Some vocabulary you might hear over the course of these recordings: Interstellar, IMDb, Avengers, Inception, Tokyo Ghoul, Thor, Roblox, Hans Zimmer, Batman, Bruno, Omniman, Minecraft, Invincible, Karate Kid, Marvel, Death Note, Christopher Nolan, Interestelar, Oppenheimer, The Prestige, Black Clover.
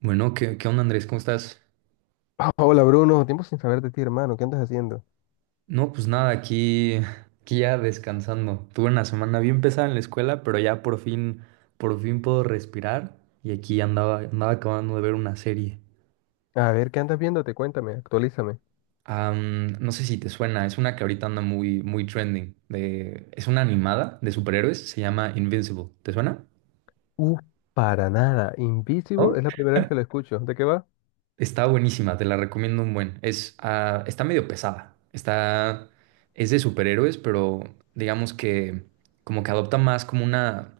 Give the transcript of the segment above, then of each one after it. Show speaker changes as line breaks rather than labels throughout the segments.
Bueno, ¿qué onda, Andrés? ¿Cómo estás?
Hola Bruno, tiempo sin saber de ti, hermano. ¿Qué andas haciendo?
No, pues nada, aquí ya descansando. Tuve una semana bien pesada en la escuela, pero ya por fin puedo respirar. Y aquí andaba acabando de ver una serie.
A ver, ¿qué andas viéndote? Cuéntame, actualízame.
No sé si te suena, es una que ahorita anda muy, muy trending. Es una animada de superhéroes, se llama Invincible. ¿Te suena?
Uh, para nada. Invisible
¿No?
es la primera vez que lo escucho. ¿De qué va?
Está buenísima, te la recomiendo un buen. Está medio pesada. Es de superhéroes, pero digamos que como que adopta más como una,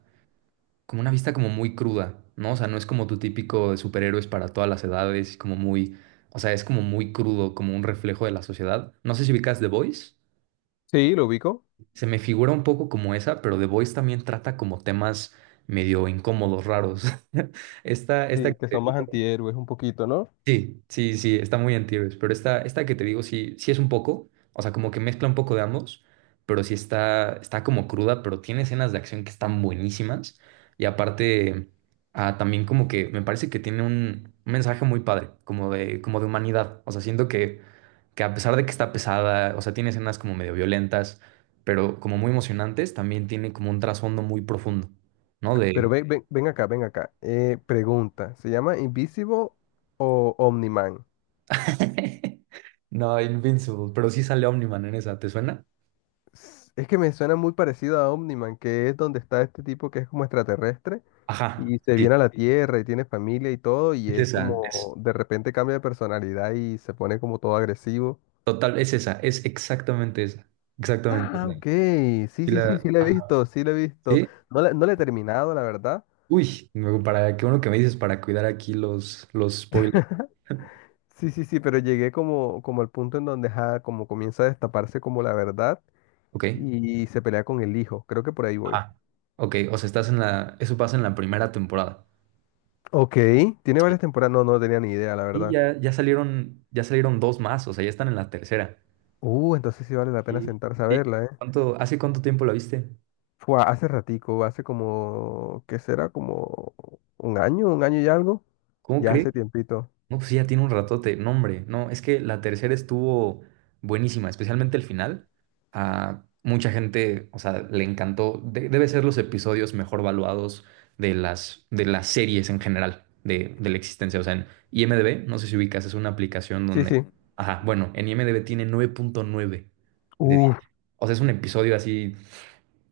como una vista como muy cruda, ¿no? O sea, no es como tu típico de superhéroes para todas las edades, o sea, es como muy crudo, como un reflejo de la sociedad. No sé si ubicas The Voice.
Sí, lo ubico.
Se me figura un poco como esa, pero The Voice también trata como temas medio incómodos, raros. Esta
Sí,
que
que
te
son más
digo.
antihéroes un poquito, ¿no?
Sí, sí, sí, está muy anti-héroes, pero esta que te digo sí, sí es un poco, o sea, como que mezcla un poco de ambos, pero sí está, como cruda, pero tiene escenas de acción que están buenísimas y aparte también como que me parece que tiene un mensaje muy padre, como de, humanidad, o sea, siento que a pesar de que está pesada, o sea, tiene escenas como medio violentas, pero como muy emocionantes, también tiene como un trasfondo muy profundo, ¿no?
Pero
De...
ven, ven, ven acá, ven acá. Pregunta, ¿se llama Invisible o Omniman?
No, Invincible, pero sí sale Omniman en esa, ¿te suena?
Es que me suena muy parecido a Omniman, que es donde está este tipo que es como extraterrestre
Ajá,
y se
sí,
viene a la Tierra y tiene familia y todo y
es
es
esa,
como
es
de repente cambia de personalidad y se pone como todo agresivo.
total, es esa, es exactamente esa, exactamente
Ah,
esa.
ok. Sí,
Sí,
sí, sí, sí la he
ajá,
visto, sí la he visto.
¿sí?
No la he terminado, la verdad.
Uy, para, qué bueno que me dices para cuidar aquí los spoilers.
Sí, sí, sí, pero llegué como, como al punto en donde ajá, como comienza a destaparse como la verdad
Ok,
y se pelea con el hijo. Creo que por ahí voy.
ah ok, o sea, estás eso pasa en la primera temporada.
Ok, tiene
Sí.
varias temporadas. No, no tenía ni idea, la
Y
verdad.
ya salieron dos más, o sea, ya están en la tercera.
Entonces sí vale la pena
Sí.
sentarse a
Sí.
verla, ¿eh?
Hace cuánto tiempo la viste?
Fue hace ratico, hace como, ¿qué será? Como un año y algo.
¿Cómo
Ya
crees?
hace tiempito.
No, pues sí, ya tiene un ratote. No, hombre, no, es que la tercera estuvo buenísima, especialmente el final. A mucha gente, o sea, le encantó. Debe ser los episodios mejor valuados de las series en general, de la existencia. O sea, en IMDb, no sé si ubicas, es una aplicación
Sí,
donde...
sí.
Ajá, bueno, en IMDb tiene 9.9 de 10.
Uf,
O sea, es un episodio así.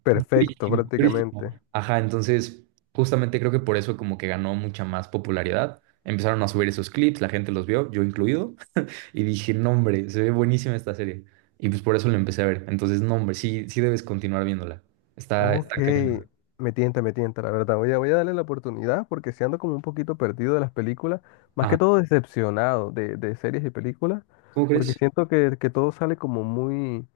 perfecto,
Durísimo, durísimo.
prácticamente.
Ajá, entonces justamente creo que por eso como que ganó mucha más popularidad. Empezaron a subir esos clips, la gente los vio, yo incluido, y dije, no hombre, se ve buenísima esta serie. Y pues por eso la empecé a ver. Entonces, no hombre, sí, sí debes continuar viéndola. Está
Ok,
cañona.
me tienta, la verdad. Voy a darle la oportunidad porque si ando como un poquito perdido de las películas, más que
Ajá,
todo decepcionado de series y películas,
¿cómo
porque
crees?
siento que todo sale como muy,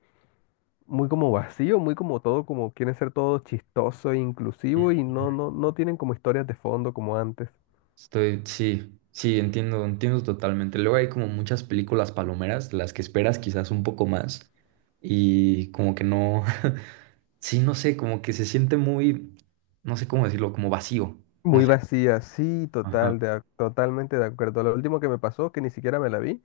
muy como vacío, muy como todo, como quieren ser todo chistoso e inclusivo y no, no, no tienen como historias de fondo como antes.
Sí, sí, entiendo totalmente. Luego hay como muchas películas palomeras, las que esperas quizás un poco más y como que no. Sí, no sé, como que se siente muy, no sé cómo decirlo, como vacío. No
Muy
sé.
vacía, sí,
Ajá.
total, totalmente de acuerdo. Lo último que me pasó, que ni siquiera me la vi,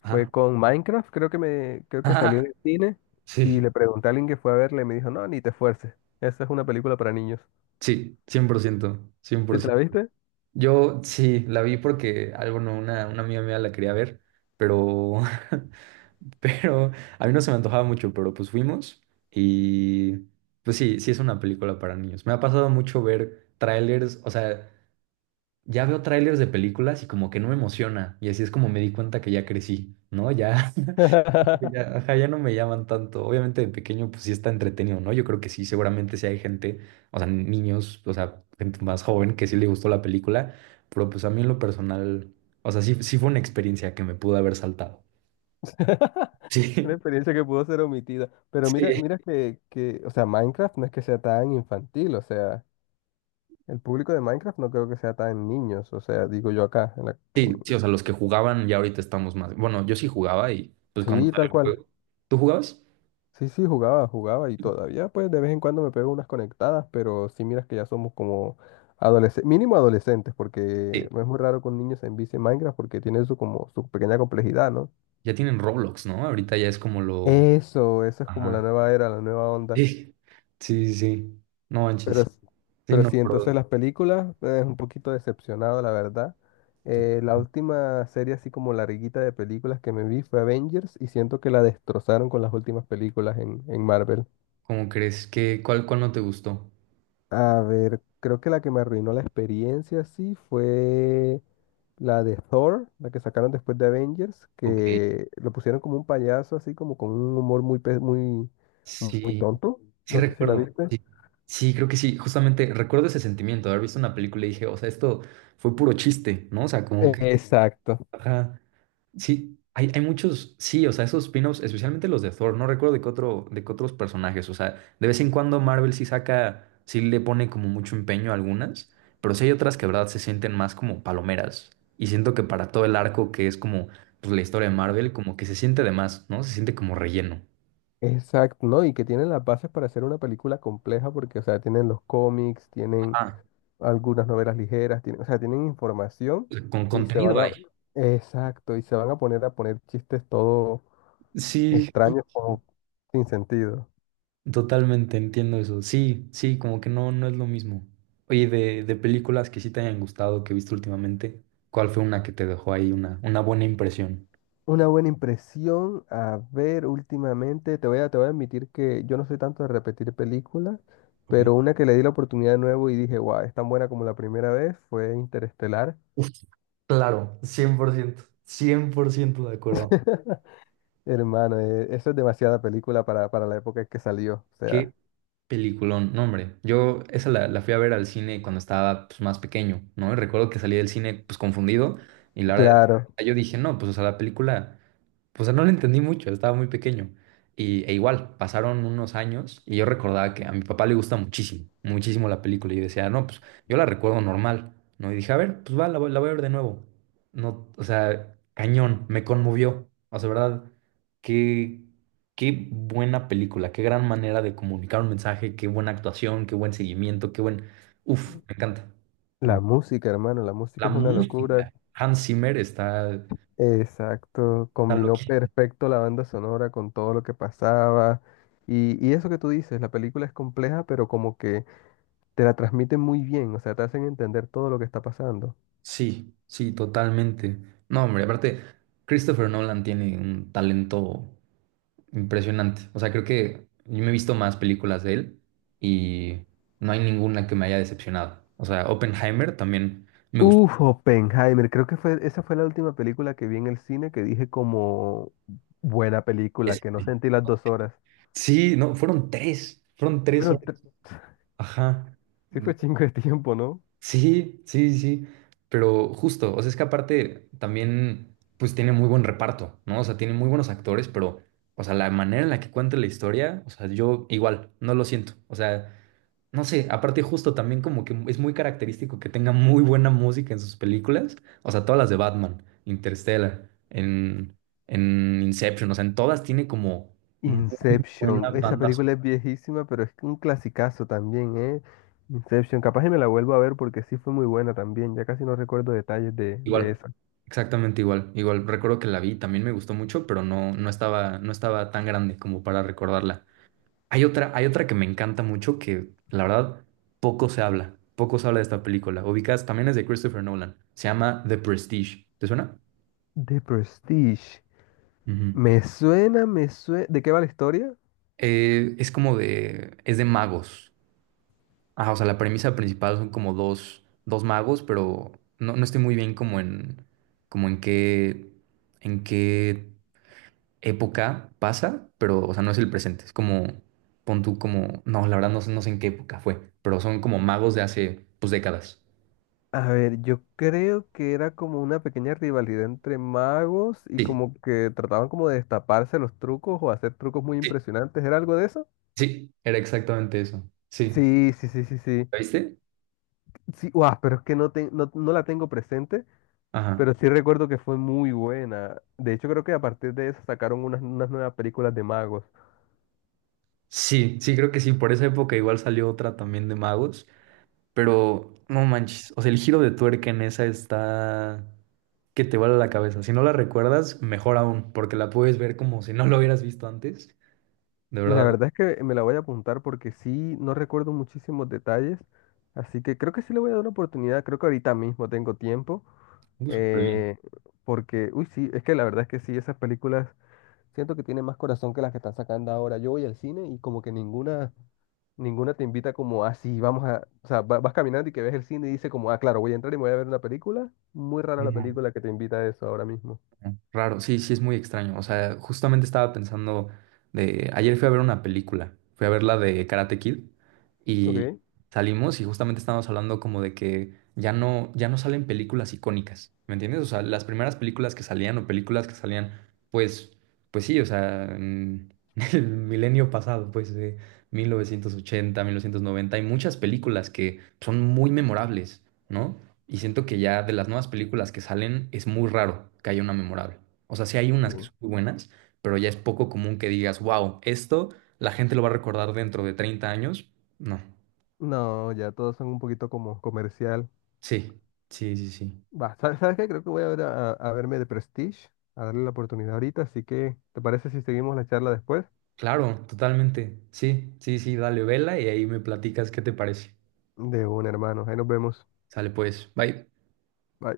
fue
Ajá.
con Minecraft, creo que me, creo que salió
Ajá.
en el cine y
Sí,
le pregunté a alguien que fue a verla y me dijo, no, ni te esfuerces. Esa es una película para niños.
sí, 100%,
¿Sí te
100%.
la viste?
Yo sí, la vi porque, algo no, una amiga mía la quería ver, pero, pero a mí no se me antojaba mucho, pero pues fuimos y pues sí, sí es una película para niños. Me ha pasado mucho ver trailers, o sea, ya veo trailers de películas y como que no me emociona y así es como me di cuenta que ya crecí, ¿no? Ya. Ya, ajá, ya no me llaman tanto. Obviamente de pequeño, pues sí está entretenido, ¿no? Yo creo que sí, seguramente sí hay gente, o sea, niños, o sea, gente más joven que sí le gustó la película, pero pues a mí en lo personal, o sea, sí, sí fue una experiencia que me pudo haber saltado.
Una
Sí,
experiencia que pudo ser omitida. Pero mira,
sí,
mira que, o sea, Minecraft no es que sea tan infantil, o sea, el público de Minecraft no creo que sea tan niños, o sea, digo yo acá. En-
sí, sí, o sea, los que jugaban ya ahorita estamos más. Bueno, yo sí jugaba y pues cuando
sí,
salió
tal
el
cual.
juego. ¿Tú jugabas?
Sí, sí, jugaba, jugaba y todavía pues de vez en cuando me pego unas conectadas, pero sí miras que ya somos como adolescentes, mínimo adolescentes, porque
Sí.
no es muy raro que un niño se envicie en Minecraft porque tiene su como su pequeña complejidad, ¿no?
Ya tienen Roblox, ¿no? Ahorita ya es como lo.
Eso es como la
Ajá.
nueva era, la nueva onda.
Sí, sí, sí. Sí. No
Pero,
manches.
s-
Sí,
pero
no,
sí, entonces
pero.
las películas, es un poquito decepcionado, la verdad. La última serie así como larguita de películas que me vi fue Avengers y siento que la destrozaron con las últimas películas en Marvel.
¿Cómo crees que cuál no te gustó?
A ver, creo que la que me arruinó la experiencia, sí, fue la de Thor, la que sacaron después de Avengers,
Ok,
que lo pusieron como un payaso, así como con un humor muy
sí,
tonto.
sí
No sé si la
recuerdo.
viste.
Sí, sí, creo que sí. Justamente recuerdo ese sentimiento de haber visto una película y dije, o sea, esto fue puro chiste, ¿no? O sea, como que.
Exacto,
Ajá. Sí, hay muchos, sí, o sea, esos spin-offs, especialmente los de Thor, no recuerdo de qué otros personajes, o sea, de vez en cuando Marvel sí le pone como mucho empeño a algunas, pero sí hay otras que, de verdad, se sienten más como palomeras. Y siento que para todo el arco que es como, pues, la historia de Marvel, como que se siente de más, ¿no? Se siente como relleno.
exacto, ¿no? Y que tienen las bases para hacer una película compleja, porque, o sea, tienen los cómics, tienen
ah
algunas novelas ligeras, tienen, o sea, tienen información
Con
y se
contenido
van a,
ahí.
exacto, y se van a poner chistes todo
Sí.
extraños o sin sentido.
Totalmente entiendo eso. Sí, sí, como que no, no es lo mismo. Oye, de películas que sí te hayan gustado, que viste últimamente, ¿cuál fue una que te dejó ahí una buena impresión?
Una buena impresión, a ver, últimamente, te voy a admitir que yo no soy tanto de repetir películas,
Ok.
pero una que le di la oportunidad de nuevo y dije, wow, es tan buena como la primera vez, fue Interestelar.
Uf, claro, 100%, 100% de acuerdo.
Hermano, eso es demasiada película para la época en que salió. O sea,
Peliculón, no hombre, yo esa la fui a ver al cine cuando estaba pues, más pequeño, ¿no? Y recuerdo que salí del cine pues confundido y la verdad
claro,
yo dije, no, pues o sea, la película, pues no la entendí mucho, estaba muy pequeño. E igual, pasaron unos años y yo recordaba que a mi papá le gusta muchísimo, muchísimo la película y yo decía, no, pues yo la recuerdo normal, ¿no? Y dije, a ver, pues va, la voy a ver de nuevo. No, o sea, cañón, me conmovió, o sea, ¿verdad? ¿Qué? Qué buena película, qué gran manera de comunicar un mensaje, qué buena actuación, qué buen seguimiento, qué buen... Uf, me encanta. Me enc-
la música, hermano, la música
La
es una locura.
música, Hans Zimmer está,
Exacto,
está
combinó
loquísimo.
perfecto la banda sonora con todo lo que pasaba. Y eso que tú dices, la película es compleja, pero como que te la transmiten muy bien, o sea, te hacen entender todo lo que está pasando.
Sí, sí, totalmente. No, hombre, aparte, Christopher Nolan tiene un talento impresionante. O sea, creo que yo me he visto más películas de él y no hay ninguna que me haya decepcionado. O sea, Oppenheimer también me gustó.
Uf, Oppenheimer, creo que fue, esa fue la última película que vi en el cine que dije como buena película, que no
Este.
sentí las dos horas.
Sí, no, fueron tres.
Pero te-
Ajá.
sí
Mm,
fue chingo de tiempo, ¿no?
sí, sí, sí. Pero justo, o sea, es que aparte también, pues tiene muy buen reparto, ¿no? O sea, tiene muy buenos actores, pero, o sea, la manera en la que cuenta la historia, o sea, yo igual, no lo siento. O sea, no sé, aparte justo también como que es muy característico que tenga muy buena música en sus películas, o sea, todas las de Batman, Interstellar, en, Inception, o sea, en todas tiene como muy buena
Inception, esa
banda
película
sonora.
es viejísima, pero es un clasicazo también, ¿eh? Inception, capaz y me la vuelvo a ver porque sí fue muy buena también, ya casi no recuerdo detalles de
Igual,
esa.
exactamente igual. Igual recuerdo que la vi, también me gustó mucho, pero no, no estaba tan grande como para recordarla. Hay otra que me encanta mucho que la verdad poco se habla de esta película. Ubicas, también es de Christopher Nolan. Se llama The Prestige. ¿Te suena?
The Prestige,
Ujú.
me suena, ¿de qué va la historia?
Es de magos. Ajá, o sea, la premisa principal son como dos magos, pero no, no estoy muy bien como en qué, en qué época pasa, pero, o sea, no es el presente. Es como, pon tú como, no, la verdad no sé en qué época fue, pero son como magos de hace, pues, décadas.
A ver, yo creo que era como una pequeña rivalidad entre magos y
Sí,
como que trataban como de destaparse los trucos o hacer trucos muy
sí,
impresionantes, ¿era algo de eso?
sí, era exactamente eso. Sí.
Sí, sí, sí, sí, sí.
¿La viste?
Sí, guau, pero es que no, no, no la tengo presente,
Ajá.
pero sí recuerdo que fue muy buena. De hecho, creo que a partir de eso sacaron unas, unas nuevas películas de magos.
Sí, sí, creo que sí. Por esa época igual salió otra también de magos, pero no manches. O sea, el giro de tuerca en esa está que te vuela la cabeza. Si no la recuerdas, mejor aún, porque la puedes ver como si no lo hubieras visto antes. De
La
verdad,
verdad es que me la voy a apuntar porque sí, no recuerdo muchísimos detalles. Así que creo que sí le voy a dar una oportunidad. Creo que ahorita mismo tengo tiempo.
súper
eh, Porque, uy, sí, es que la verdad es que sí, esas películas siento que tienen más corazón que las que están sacando ahora. Yo voy al cine y como que ninguna te invita como así, vamos a, o sea, vas caminando y que ves el cine y dice como, ah, claro, voy a entrar y me voy a ver una película. Muy rara la
bien.
película que te invita a eso ahora mismo.
Raro, sí, sí es muy extraño. O sea, justamente estaba pensando de... Ayer fui a ver una película, fui a ver la de Karate Kid y
Ok.
salimos y justamente estábamos hablando como de que ya no salen películas icónicas, ¿me entiendes? O sea, las primeras películas que salían o películas que salían, pues, pues sí, o sea, en el milenio pasado, pues de 1980, 1990, hay muchas películas que son muy memorables, ¿no? Y siento que ya de las nuevas películas que salen es muy raro que haya una memorable. O sea, sí hay unas que
Sí.
son muy buenas, pero ya es poco común que digas, wow, esto la gente lo va a recordar dentro de 30 años. No.
No, ya todos son un poquito como comercial.
Sí, sí, sí, sí.
Va, ¿sabes, sabes qué? Creo que voy a ver a verme de Prestige, a darle la oportunidad ahorita, así que, ¿te parece si seguimos la charla después?
Claro, totalmente. Sí, sí, sí, dale vela y ahí me platicas qué te parece.
De un hermano, ahí nos vemos.
Sale pues. Bye.
Bye.